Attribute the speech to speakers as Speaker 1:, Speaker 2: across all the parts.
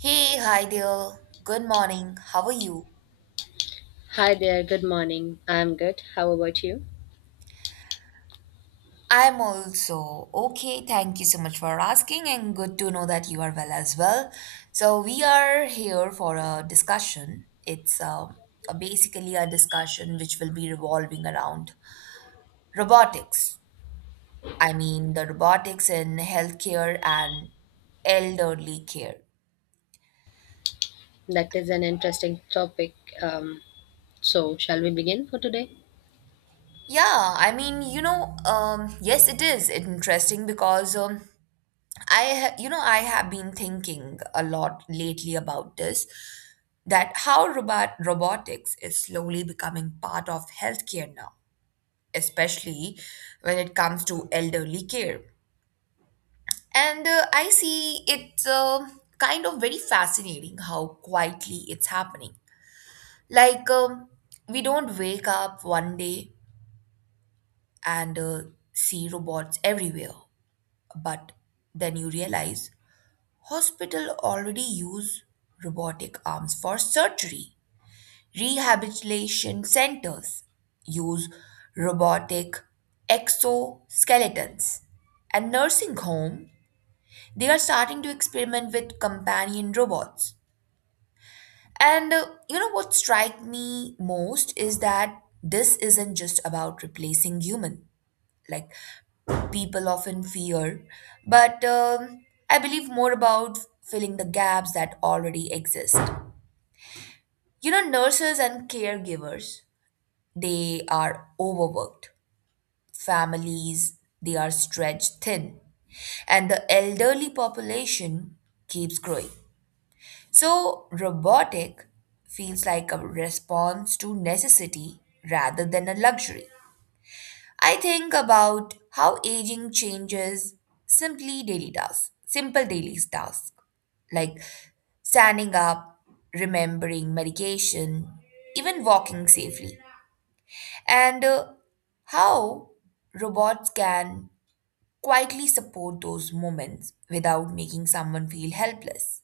Speaker 1: Hey, hi there. Good morning. How are you?
Speaker 2: Hi there, good morning. I'm good. How about you?
Speaker 1: I'm also okay. Thank you so much for asking, and good to know that you are well as well. So, we are here for a discussion. It's basically a discussion which will be revolving around robotics. I mean, the robotics in healthcare and elderly care.
Speaker 2: That is an interesting topic. Um, so, shall we begin for today?
Speaker 1: Yeah, I mean, yes, it is interesting because I, ha- you know, I have been thinking a lot lately about this, that how robotics is slowly becoming part of healthcare now, especially when it comes to elderly care. And I see it's kind of very fascinating how quietly it's happening. Like um, we don't wake up one day and see robots everywhere, but then you realize hospital already use robotic arms for surgery. Rehabilitation centers use robotic exoskeletons. And nursing home, they are starting to experiment with companion robots. And you know what strikes me most is that this isn't just about replacing human, like people often fear, but I believe more about filling the gaps that already exist. You know, nurses and caregivers, they are overworked. Families, they are stretched thin. And the elderly population keeps growing. So, robotic feels like a response to necessity rather than a luxury. I think about how aging changes simple daily tasks like standing up, remembering medication, even walking safely. And how robots can quietly support those moments without making someone feel helpless.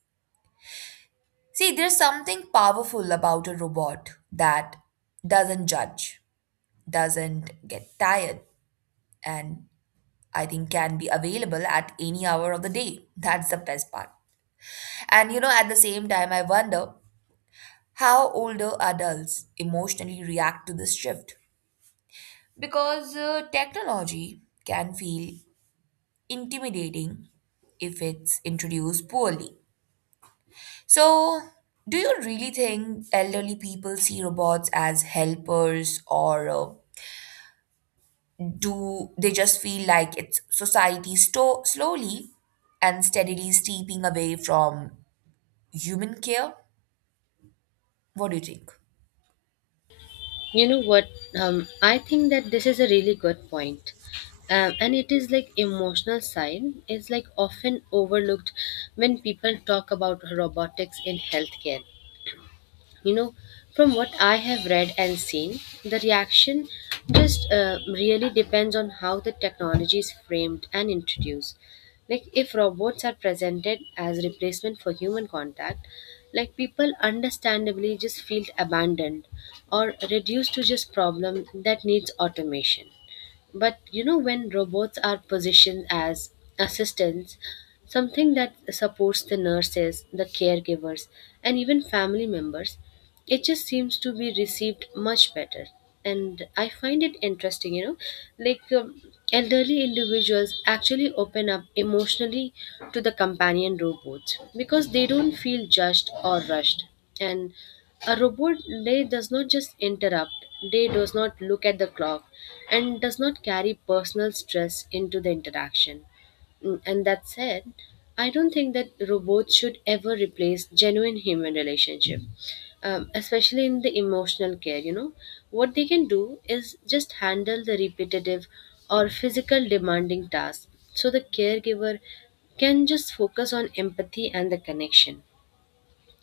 Speaker 1: See, there's something powerful about a robot that doesn't judge, doesn't get tired, and I think can be available at any hour of the day. That's the best part. And you know, at the same time, I wonder how older adults emotionally react to this shift because technology can feel intimidating if it's introduced poorly. So, do you really think elderly people see robots as helpers, or do they just feel like it's society slowly and steadily steeping away from human care? What do you think?
Speaker 2: You know what? I think that this is a really good point. And it is like emotional side is like often overlooked when people talk about robotics in healthcare. You know, from what I have read and seen, the reaction just really depends on how the technology is framed and introduced. Like if robots are presented as replacement for human contact, like people understandably just feel abandoned or reduced to just problem that needs automation. But you know, when robots are positioned as assistants, something that supports the nurses, the caregivers, and even family members, it just seems to be received much better. And I find it interesting, you know, like elderly individuals actually open up emotionally to the companion robots because they don't feel judged or rushed. And a robot day does not just interrupt, day does not look at the clock and does not carry personal stress into the interaction. And that said, I don't think that robots should ever replace genuine human relationship, especially in the emotional care. You know, what they can do is just handle the repetitive or physical demanding tasks, so the caregiver can just focus on empathy and the connection.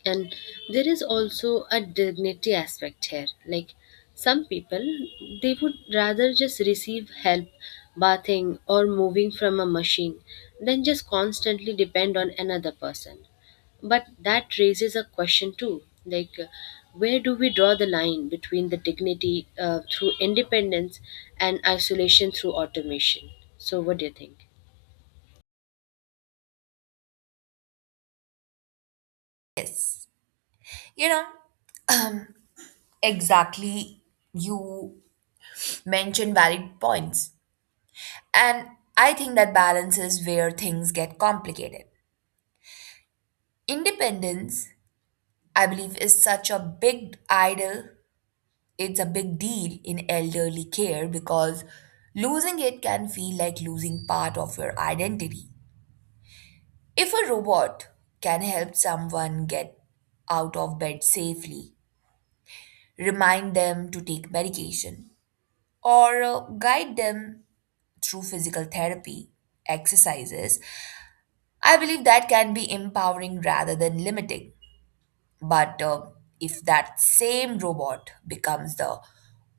Speaker 2: And there is also a dignity aspect here, like some people, they would rather just receive help bathing or moving from a machine than just constantly depend on another person. But that raises a question too, like where do we draw the line between the dignity through independence and isolation through automation? So what do you think?
Speaker 1: Yes. You know, exactly. You mentioned valid points. And I think that balance is where things get complicated. Independence, I believe, is such a big idol. It's a big deal in elderly care because losing it can feel like losing part of your identity. If a robot can help someone get out of bed safely, remind them to take medication, or guide them through physical therapy exercises, I believe that can be empowering rather than limiting. But if that same robot becomes the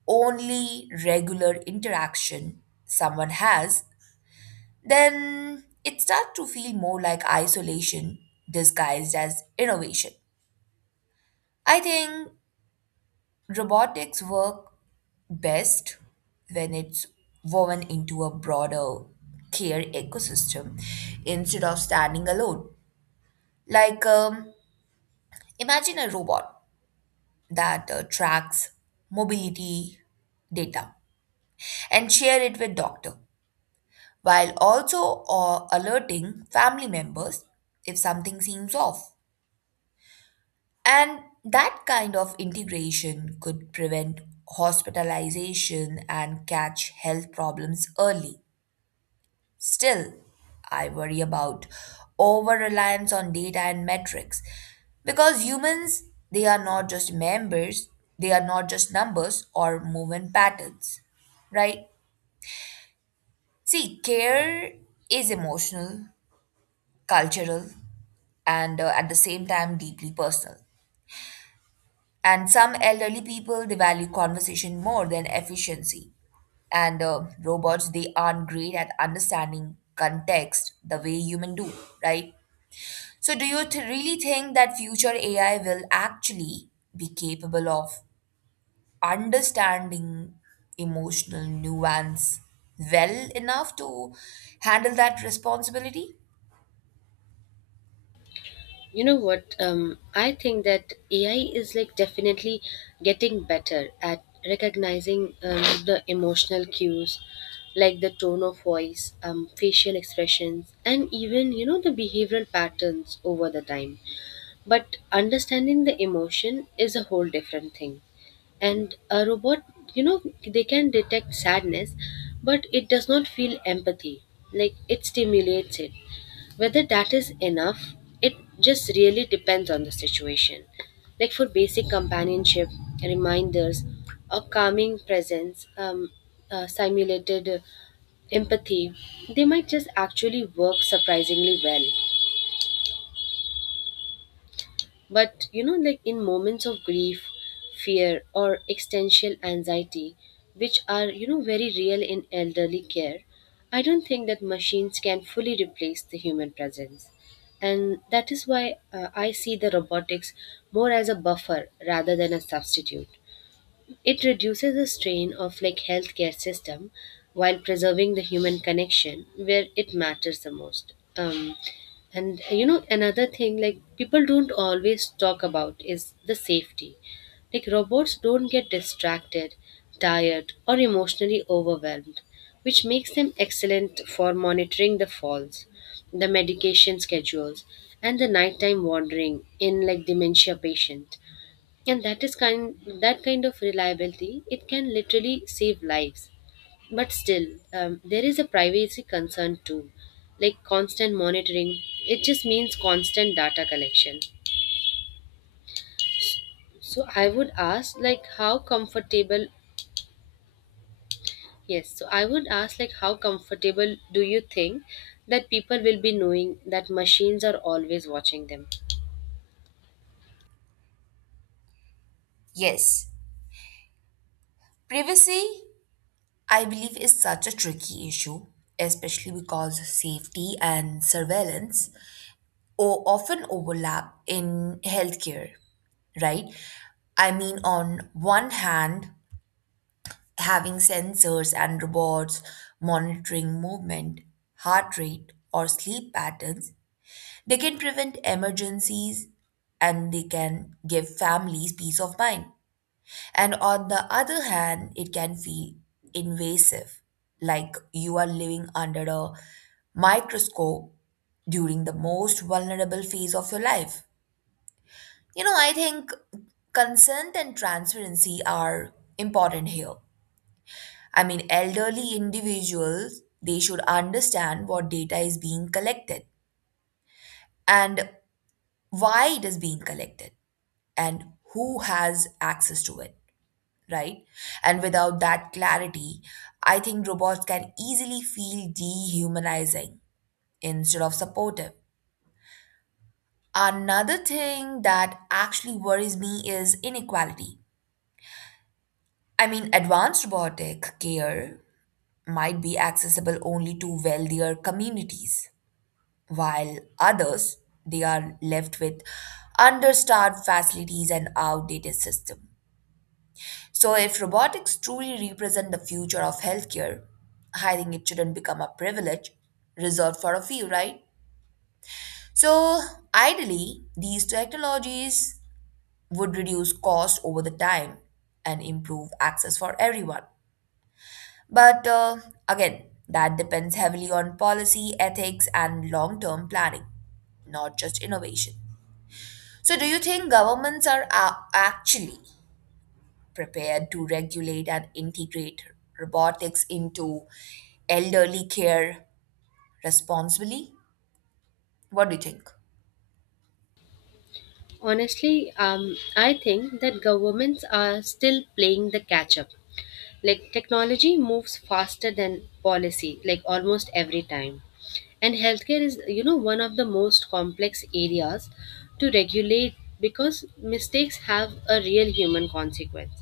Speaker 1: only regular interaction someone has, then it starts to feel more like isolation disguised as innovation. I think robotics work best when it's woven into a broader care ecosystem instead of standing alone. Like, um, imagine a robot that tracks mobility data and share it with doctor while also alerting family members if something seems off. And that kind of integration could prevent hospitalization and catch health problems early. Still, I worry about over reliance on data and metrics because humans, they are not just members, they are not just numbers or movement patterns, right? See, care is emotional, cultural, and at the same time deeply personal. And some elderly people, they value conversation more than efficiency. And robots, they aren't great at understanding context the way humans do, right? So, do you really think that future AI will actually be capable of understanding emotional nuance well enough to handle that responsibility?
Speaker 2: You know what? I think that AI is like definitely getting better at recognizing the emotional cues, like the tone of voice, facial expressions, and even you know the behavioral patterns over the time. But understanding the emotion is a whole different thing. And a robot, you know, they can detect sadness, but it does not feel empathy. Like it stimulates it. Whether that is enough, it just really depends on the situation. Like for basic companionship, reminders, or calming presence, simulated empathy, they might just actually work surprisingly well. But you know, like in moments of grief, fear, or existential anxiety, which are you know very real in elderly care, I don't think that machines can fully replace the human presence. And that is why I see the robotics more as a buffer rather than a substitute. It reduces the strain of like healthcare system while preserving the human connection where it matters the most. And you know, another thing like people don't always talk about is the safety. Like robots don't get distracted, tired, or emotionally overwhelmed, which makes them excellent for monitoring the falls, the medication schedules, and the nighttime wandering in like dementia patient. And that kind of reliability, it can literally save lives. But still, there is a privacy concern too, like constant monitoring, it just means constant data collection. So I would ask like how comfortable yes, so I would ask like how comfortable do you think that people will be knowing that machines are always watching them?
Speaker 1: Yes. Privacy, I believe, is such a tricky issue, especially because safety and surveillance often overlap in healthcare, right? I mean, on one hand, having sensors and robots monitoring movement, heart rate, or sleep patterns, they can prevent emergencies and they can give families peace of mind. And on the other hand, it can feel invasive, like you are living under a microscope during the most vulnerable phase of your life. You know, I think consent and transparency are important here. I mean, elderly individuals, they should understand what data is being collected and why it is being collected and who has access to it, right? And without that clarity, I think robots can easily feel dehumanizing instead of supportive. Another thing that actually worries me is inequality. I mean, advanced robotic care might be accessible only to wealthier communities while others, they are left with understaffed facilities and outdated system. So if robotics truly represent the future of healthcare, I think it shouldn't become a privilege reserved for a few, right? So ideally, these technologies would reduce cost over the time and improve access for everyone. But again, that depends heavily on policy, ethics, and long term planning, not just innovation. So, do you think governments are actually prepared to regulate and integrate robotics into elderly care responsibly? What do you think?
Speaker 2: Honestly, I think that governments are still playing the catch up. Like technology moves faster than policy, like almost every time. And healthcare is, you know, one of the most complex areas to regulate because mistakes have a real human consequence.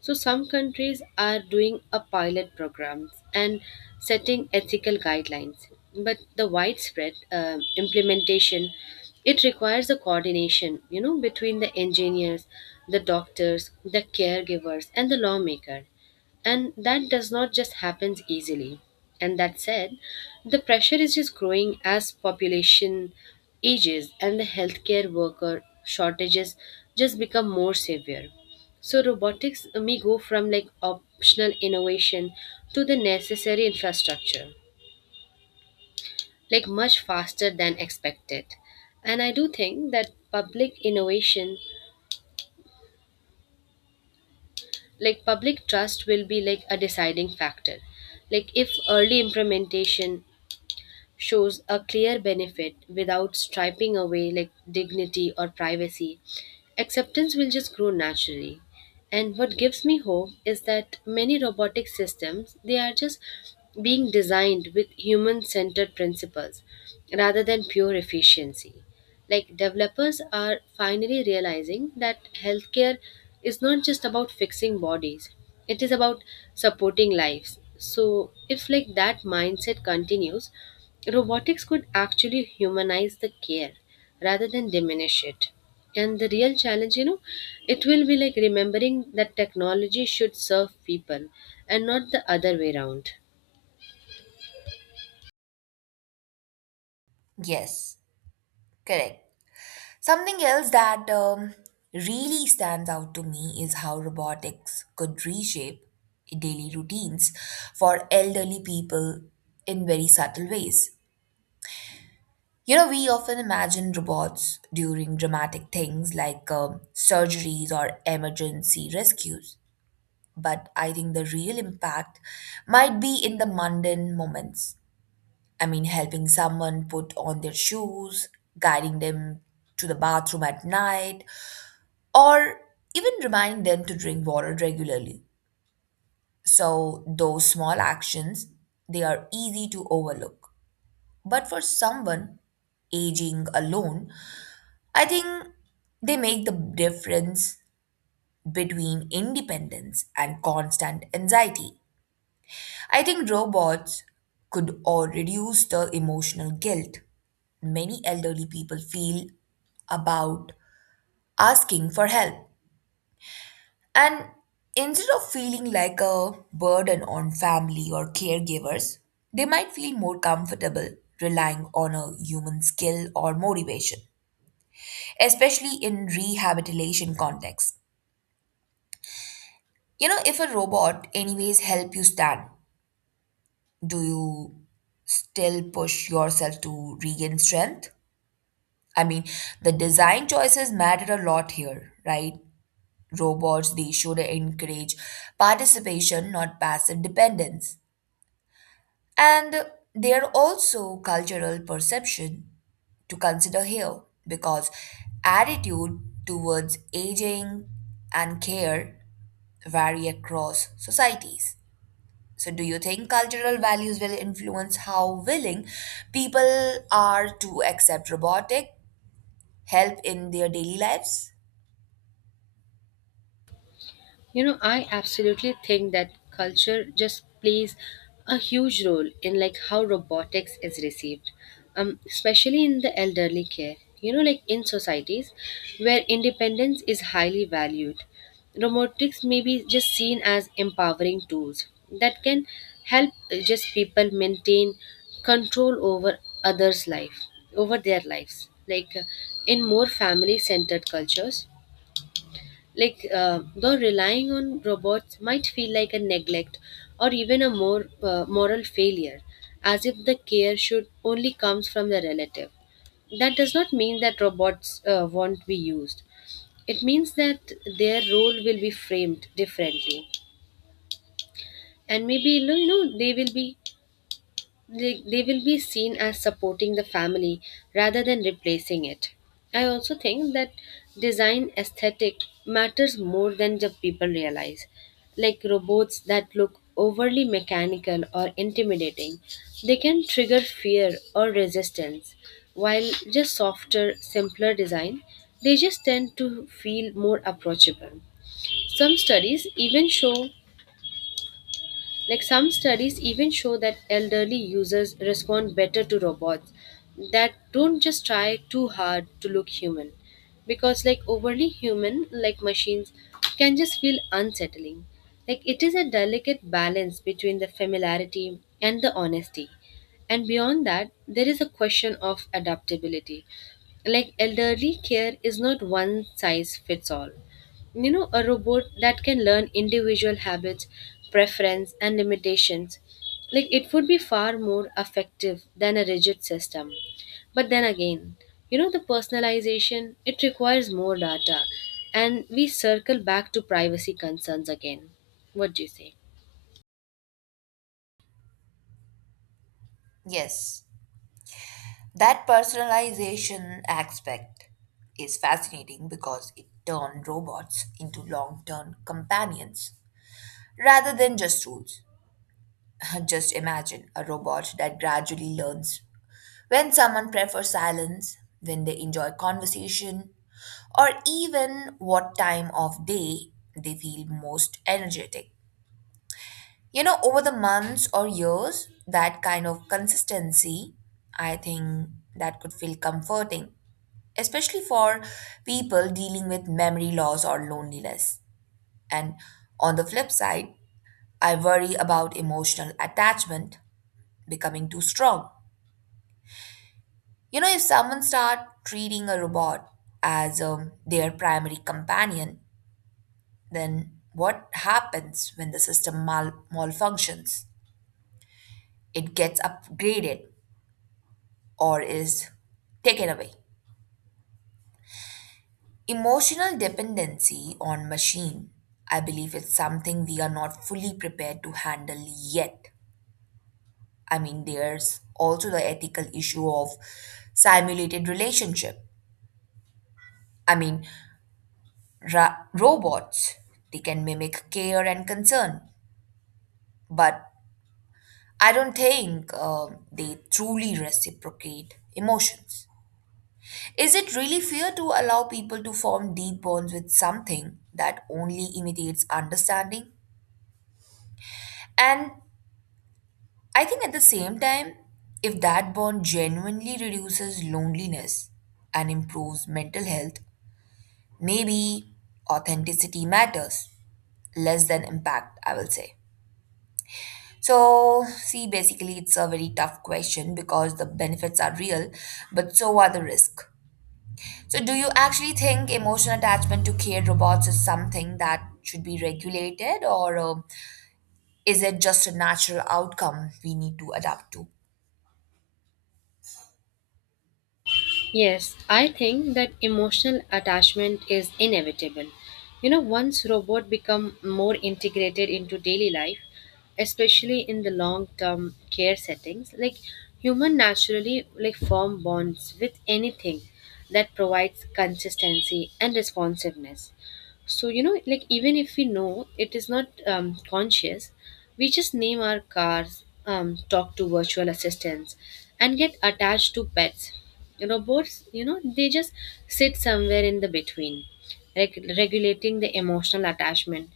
Speaker 2: So some countries are doing a pilot programs and setting ethical guidelines, but the widespread implementation, it requires a coordination, you know, between the engineers, the doctors, the caregivers, and the lawmaker. And that does not just happens easily. And that said, the pressure is just growing as population ages and the healthcare worker shortages just become more severe. So robotics may go from like optional innovation to the necessary infrastructure, like much faster than expected. And I do think that public innovation, like public trust will be like a deciding factor. Like if early implementation shows a clear benefit without striping away like dignity or privacy. Acceptance will just grow naturally. And what gives me hope is that many robotic systems, they are just being designed with human centered principles rather than pure efficiency. Like developers are finally realizing that healthcare is not just about fixing bodies, it is about supporting lives. So if like that mindset continues, robotics could actually humanize the care rather than diminish it. And the real challenge, you know, it will be like remembering that technology should serve people and not the other way around.
Speaker 1: Yes, correct. Something else that really stands out to me is how robotics could reshape daily routines for elderly people in very subtle ways. You know, we often imagine robots during dramatic things like surgeries or emergency rescues, but I think the real impact might be in the mundane moments. I mean, helping someone put on their shoes, guiding them to the bathroom at night, or even reminding them to drink water regularly. So, those small actions, they are easy to overlook. But for someone aging alone, I think they make the difference between independence and constant anxiety. I think robots could or reduce the emotional guilt many elderly people feel about asking for help. And instead of feeling like a burden on family or caregivers, they might feel more comfortable relying on a human skill or motivation, especially in rehabilitation contexts. You know, if a robot anyways help you stand, do you still push yourself to regain strength? I mean, the design choices matter a lot here, right? Robots, they should encourage participation, not passive dependence. And there are also cultural perception to consider here because attitude towards aging and care vary across societies. So, do you think cultural values will influence how willing people are to accept robotic help in their daily lives?
Speaker 2: You know, I absolutely think that culture just plays a huge role in like how robotics is received, especially in the elderly care. You know, like in societies where independence is highly valued, robotics may be just seen as empowering tools that can help just people maintain control over others life over their lives, like in more family centered cultures, like, though relying on robots might feel like a neglect or even a more moral failure, as if the care should only comes from the relative. That does not mean that robots won't be used. It means that their role will be framed differently, and maybe you know they will be seen as supporting the family rather than replacing it. I also think that design aesthetic matters more than the people realize. Like robots that look overly mechanical or intimidating, they can trigger fear or resistance, while just softer, simpler design, they just tend to feel more approachable. Some studies even show some studies even show that elderly users respond better to robots that don't just try too hard to look human because like overly human like machines can just feel unsettling. Like it is a delicate balance between the familiarity and the honesty. And beyond that, there is a question of adaptability. Like elderly care is not one size fits all. You know, a robot that can learn individual habits, preference, and limitations. Like it would be far more effective than a rigid system. But then again, you know, the personalization, it requires more data. And we circle back to privacy concerns again. What do you say?
Speaker 1: Yes, that personalization aspect is fascinating because it turned robots into long term companions rather than just tools. Just imagine a robot that gradually learns when someone prefers silence, when they enjoy conversation, or even what time of day they feel most energetic. You know, over the months or years, that kind of consistency, I think that could feel comforting, especially for people dealing with memory loss or loneliness. And on the flip side, I worry about emotional attachment becoming too strong. You know, if someone start treating a robot as their primary companion, then what happens when the system malfunctions? It gets upgraded or is taken away. Emotional dependency on machine, I believe it's something we are not fully prepared to handle yet. I mean, there's also the ethical issue of simulated relationship. I mean, robots. They can mimic care and concern, but I don't think they truly reciprocate emotions. Is it really fair to allow people to form deep bonds with something that only imitates understanding? And I think at the same time, if that bond genuinely reduces loneliness and improves mental health, maybe authenticity matters less than impact, I will say. So, see, basically, it's a very tough question because the benefits are real, but so are the risks. So, do you actually think emotional attachment to care robots is something that should be regulated, or is it just a natural outcome we need to adapt to?
Speaker 2: Yes, I think that emotional attachment is inevitable. You know, once robots become more integrated into daily life, especially in the long-term care settings, like human naturally like form bonds with anything that provides consistency and responsiveness. So, you know, like even if we know it is not conscious, we just name our cars, talk to virtual assistants, and get attached to pets. Robots, you know, they just sit somewhere in the between. Regulating the emotional attachment,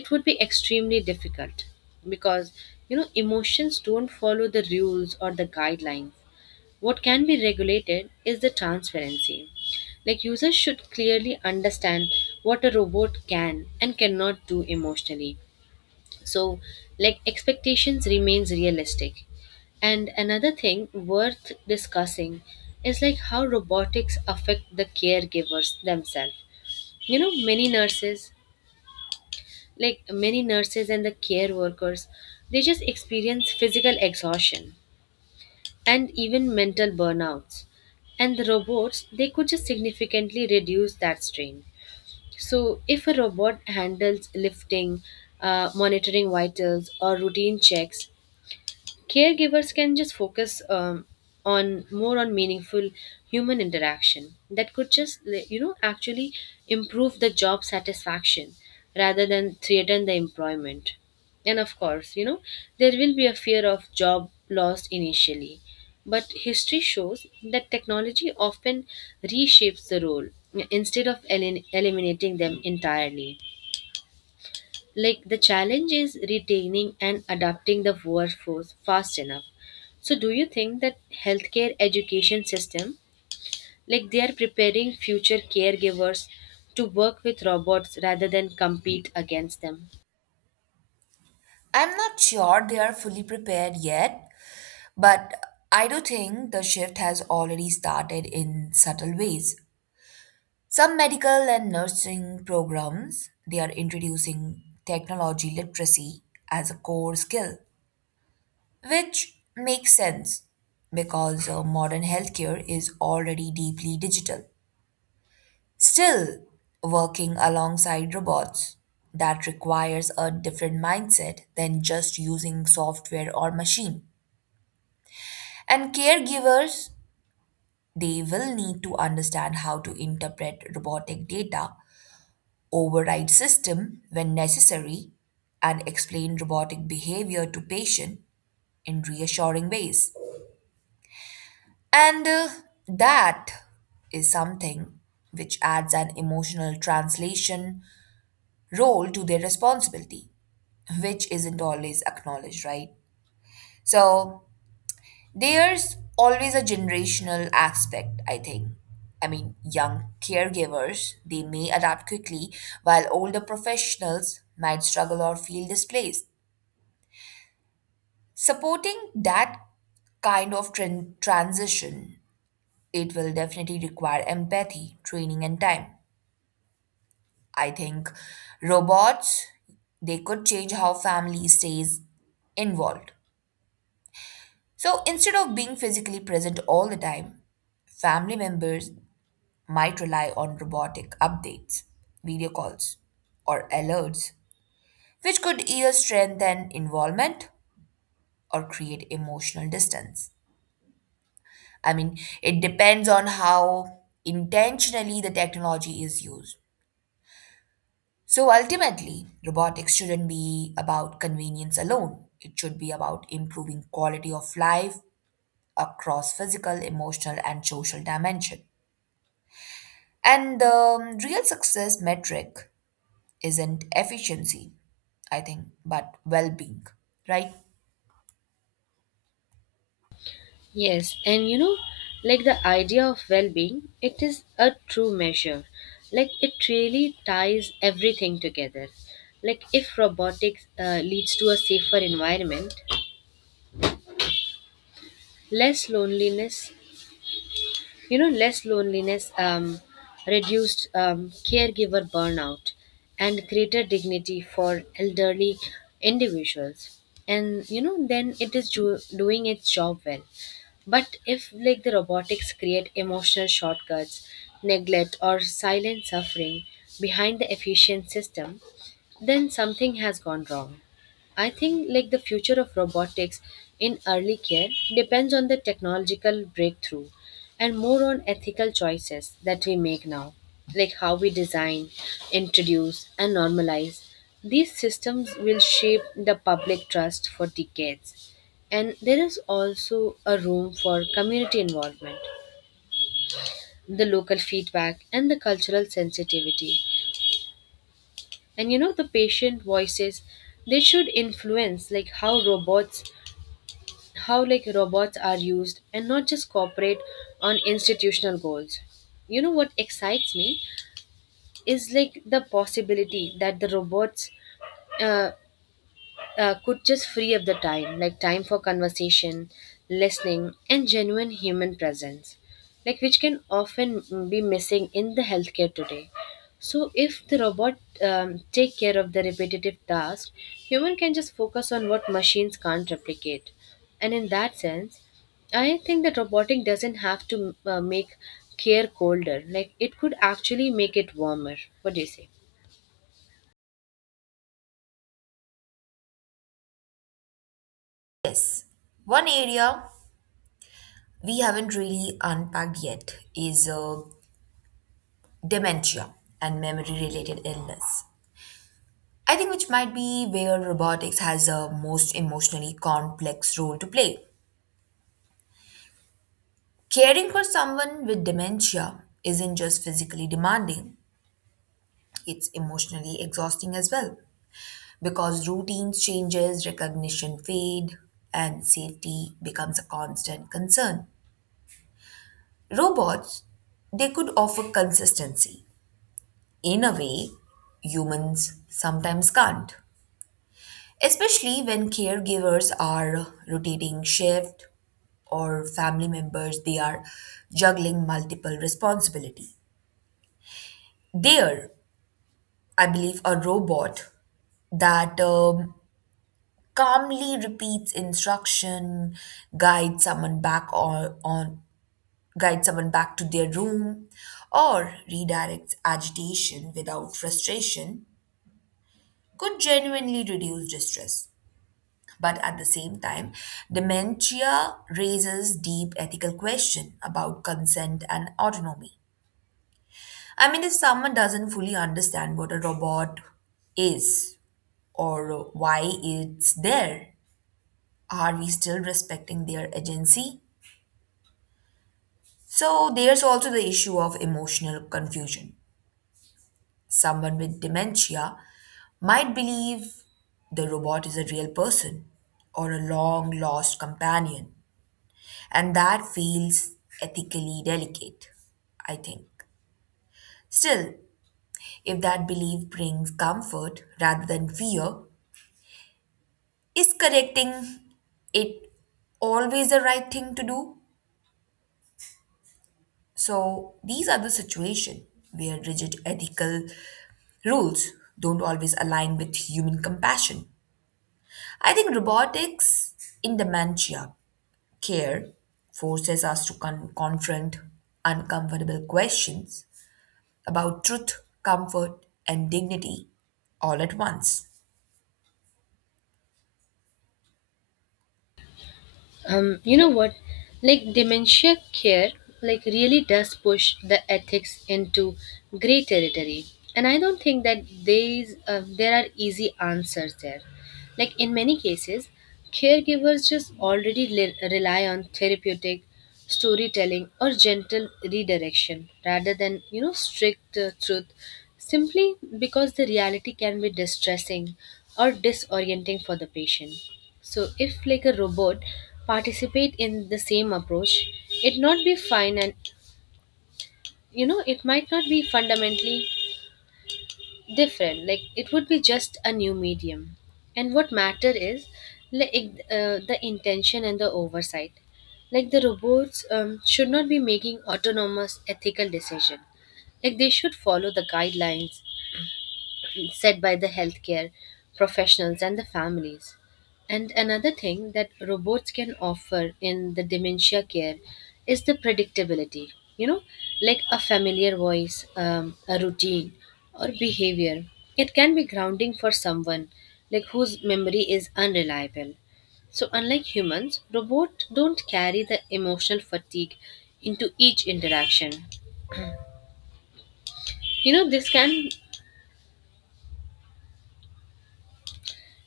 Speaker 2: it would be extremely difficult because you know emotions don't follow the rules or the guidelines. What can be regulated is the transparency, like users should clearly understand what a robot can and cannot do emotionally. So like expectations remains realistic. And another thing worth discussing is like how robotics affect the caregivers themselves. You know, many nurses and the care workers, they just experience physical exhaustion and even mental burnouts. And the robots, they could just significantly reduce that strain. So if a robot handles lifting, monitoring vitals or routine checks, caregivers can just focus on more on meaningful human interaction. That could just, like, you know, actually improve the job satisfaction rather than threaten the employment. And of course, you know, there will be a fear of job loss initially, but history shows that technology often reshapes the role instead of eliminating them entirely. Like the challenge is retaining and adapting the workforce fast enough. So do you think that healthcare education system, like they are preparing future caregivers to work with robots rather than compete against them?
Speaker 1: I'm not sure they are fully prepared yet, but I do think the shift has already started in subtle ways. Some medical and nursing programs, they are introducing technology literacy as a core skill, which makes sense because modern healthcare is already deeply digital. Still, working alongside robots that requires a different mindset than just using software or machine. And caregivers, they will need to understand how to interpret robotic data, override system when necessary, and explain robotic behavior to patient in reassuring ways. And that is something which adds an emotional translation role to their responsibility, which isn't always acknowledged, right? So there's always a generational aspect, I think. I mean, young caregivers, they may adapt quickly, while older professionals might struggle or feel displaced. Supporting that kind of transition, it will definitely require empathy, training, and time. I think robots, they could change how family stays involved. So instead of being physically present all the time, family members might rely on robotic updates, video calls, or alerts, which could either strengthen involvement or create emotional distance. I mean, it depends on how intentionally the technology is used. So ultimately, robotics shouldn't be about convenience alone. It should be about improving quality of life across physical, emotional, and social dimension. And the real success metric isn't efficiency, I think, but well-being, right?
Speaker 2: Yes, and you know, like the idea of well being, it is a true measure. Like it really ties everything together. Like if robotics leads to a safer environment, less loneliness, you know less loneliness um, reduced caregiver burnout and greater dignity for elderly individuals. And you know then it is doing its job well. But if like the robotics create emotional shortcuts, neglect, or silent suffering behind the efficient system, then something has gone wrong. I think like the future of robotics in early care depends on the technological breakthrough and more on ethical choices that we make now, like how we design, introduce, and normalize. These systems will shape the public trust for decades. And there is also a room for community involvement, the local feedback, and the cultural sensitivity. And you know, the patient voices, they should influence like how robots are used and not just cooperate on institutional goals. You know, what excites me is like the possibility that the robots uh, could just free up the time, like time for conversation, listening, and genuine human presence, like which can often be missing in the healthcare today. So, if the robot take care of the repetitive tasks, human can just focus on what machines can't replicate, and in that sense, I think that robotic doesn't have to make care colder. Like it could actually make it warmer. What do you say?
Speaker 1: Yes. One area we haven't really unpacked yet is dementia and memory related illness. I think which might be where robotics has a most emotionally complex role to play. Caring for someone with dementia isn't just physically demanding, it's emotionally exhausting as well because routines changes, recognition fade, and safety becomes a constant concern. Robots, they could offer consistency in a way humans sometimes can't, especially when caregivers are rotating shift or family members, they are juggling multiple responsibility. There I believe a robot that calmly repeats instruction, guides someone back on guides someone back to their room, or redirects agitation without frustration could genuinely reduce distress. But at the same time, dementia raises deep ethical question about consent and autonomy. I mean, if someone doesn't fully understand what a robot is or why it's there, are we still respecting their agency? So there's also the issue of emotional confusion. Someone with dementia might believe the robot is a real person or a long lost companion. And that feels ethically delicate, I think. Still, if that belief brings comfort rather than fear, is correcting it always the right thing to do? So, these are the situations where rigid ethical rules don't always align with human compassion. I think robotics in dementia care forces us to confront uncomfortable questions about truth, comfort, and dignity all at once.
Speaker 2: You know what? Like dementia care, like really does push the ethics into gray territory, and I don't think that there are easy answers there. Like in many cases, caregivers just already rely on therapeutic storytelling or gentle redirection rather than, you know, strict truth, simply because the reality can be distressing or disorienting for the patient. So if like a robot participate in the same approach, it not be fine, and you know it might not be fundamentally different, like it would be just a new medium. And what matter is like the intention and the oversight. Like the robots should not be making autonomous ethical decision, like they should follow the guidelines said by the healthcare professionals and the families. And another thing that robots can offer in the dementia care is the predictability. You know, like a familiar voice, a routine, or behavior. It can be grounding for someone like whose memory is unreliable. So, unlike humans, robots don't carry the emotional fatigue into each interaction. You know, this can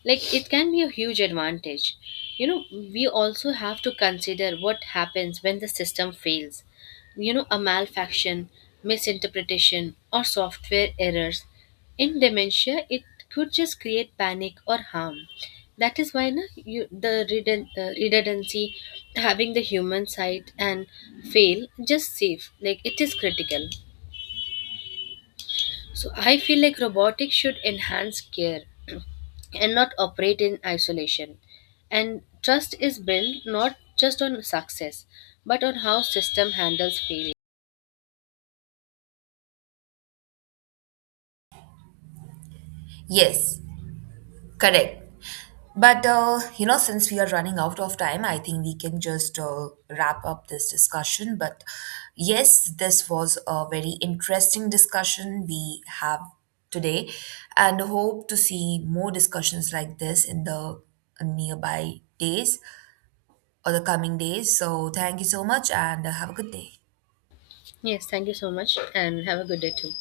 Speaker 2: like it can be a huge advantage. You know, we also have to consider what happens when the system fails. You know, a malfunction, misinterpretation, or software errors in dementia, it could just create panic or harm. That is why the redundancy, having the human side and fail just safe, like it is critical. So I feel like robotics should enhance care and not operate in isolation. And trust is built not just on success, but on how system handles failure.
Speaker 1: Yes, correct. But you know, since we are running out of time, I think we can just wrap up this discussion. But yes, this was a very interesting discussion we have today, and hope to see more discussions like this in the nearby days or the coming days. So, thank you so much, and have a good day.
Speaker 2: Yes, thank you so much and have a good day too.